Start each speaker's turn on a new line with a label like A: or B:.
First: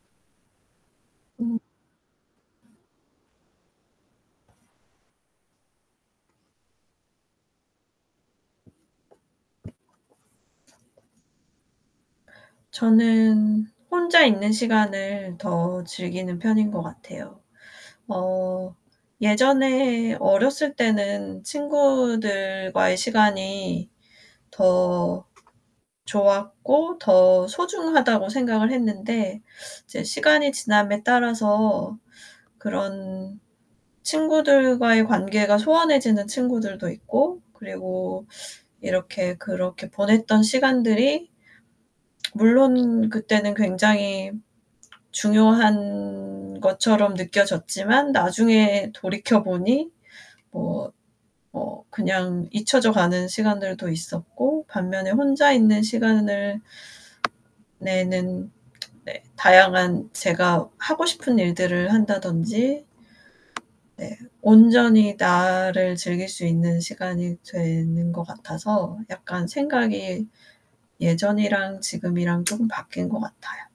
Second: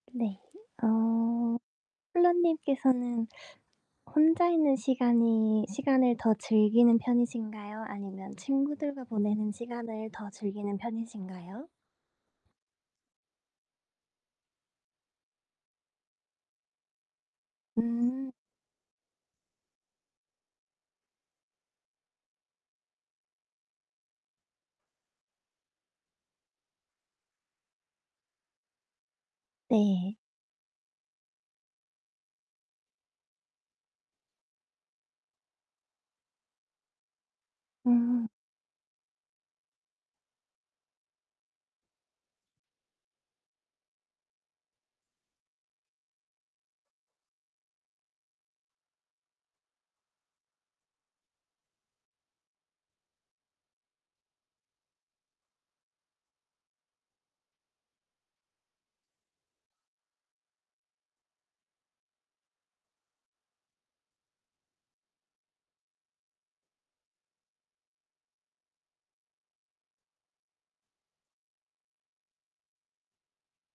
A: 네. 어.
B: 음.
A: 폴라님께서는 혼자 있는 시간이 시간을 더 즐기는 편이신가요? 아니면 친구들과 보내는 시간을 더 즐기는 편이신가요?
B: 저는 혼자 있는 시간을 더 즐기는 편인 것 같아요.
A: 음.
B: 어 예전에 어렸을 때는 친구들과의 시간이 더 좋았고 더 소중하다고 생각을 했는데 이제
A: 네.
B: 시간이 지남에 따라서 그런 친구들과의 관계가 소원해지는 친구들도 있고 그리고
A: 음.
B: 이렇게 그렇게 보냈던 시간들이 물론 그때는 굉장히 중요한 것처럼 느껴졌지만 나중에 돌이켜 보니 뭐, 뭐 그냥 잊혀져 가는 시간들도 있었고 반면에 혼자 있는 시간을 내는 네. 다양한 제가 하고 싶은 일들을 한다든지 네. 온전히 나를 즐길 수 있는 시간이 되는 것 같아서 약간 생각이 예전이랑 지금이랑 쪼금 바뀐 것 같아요.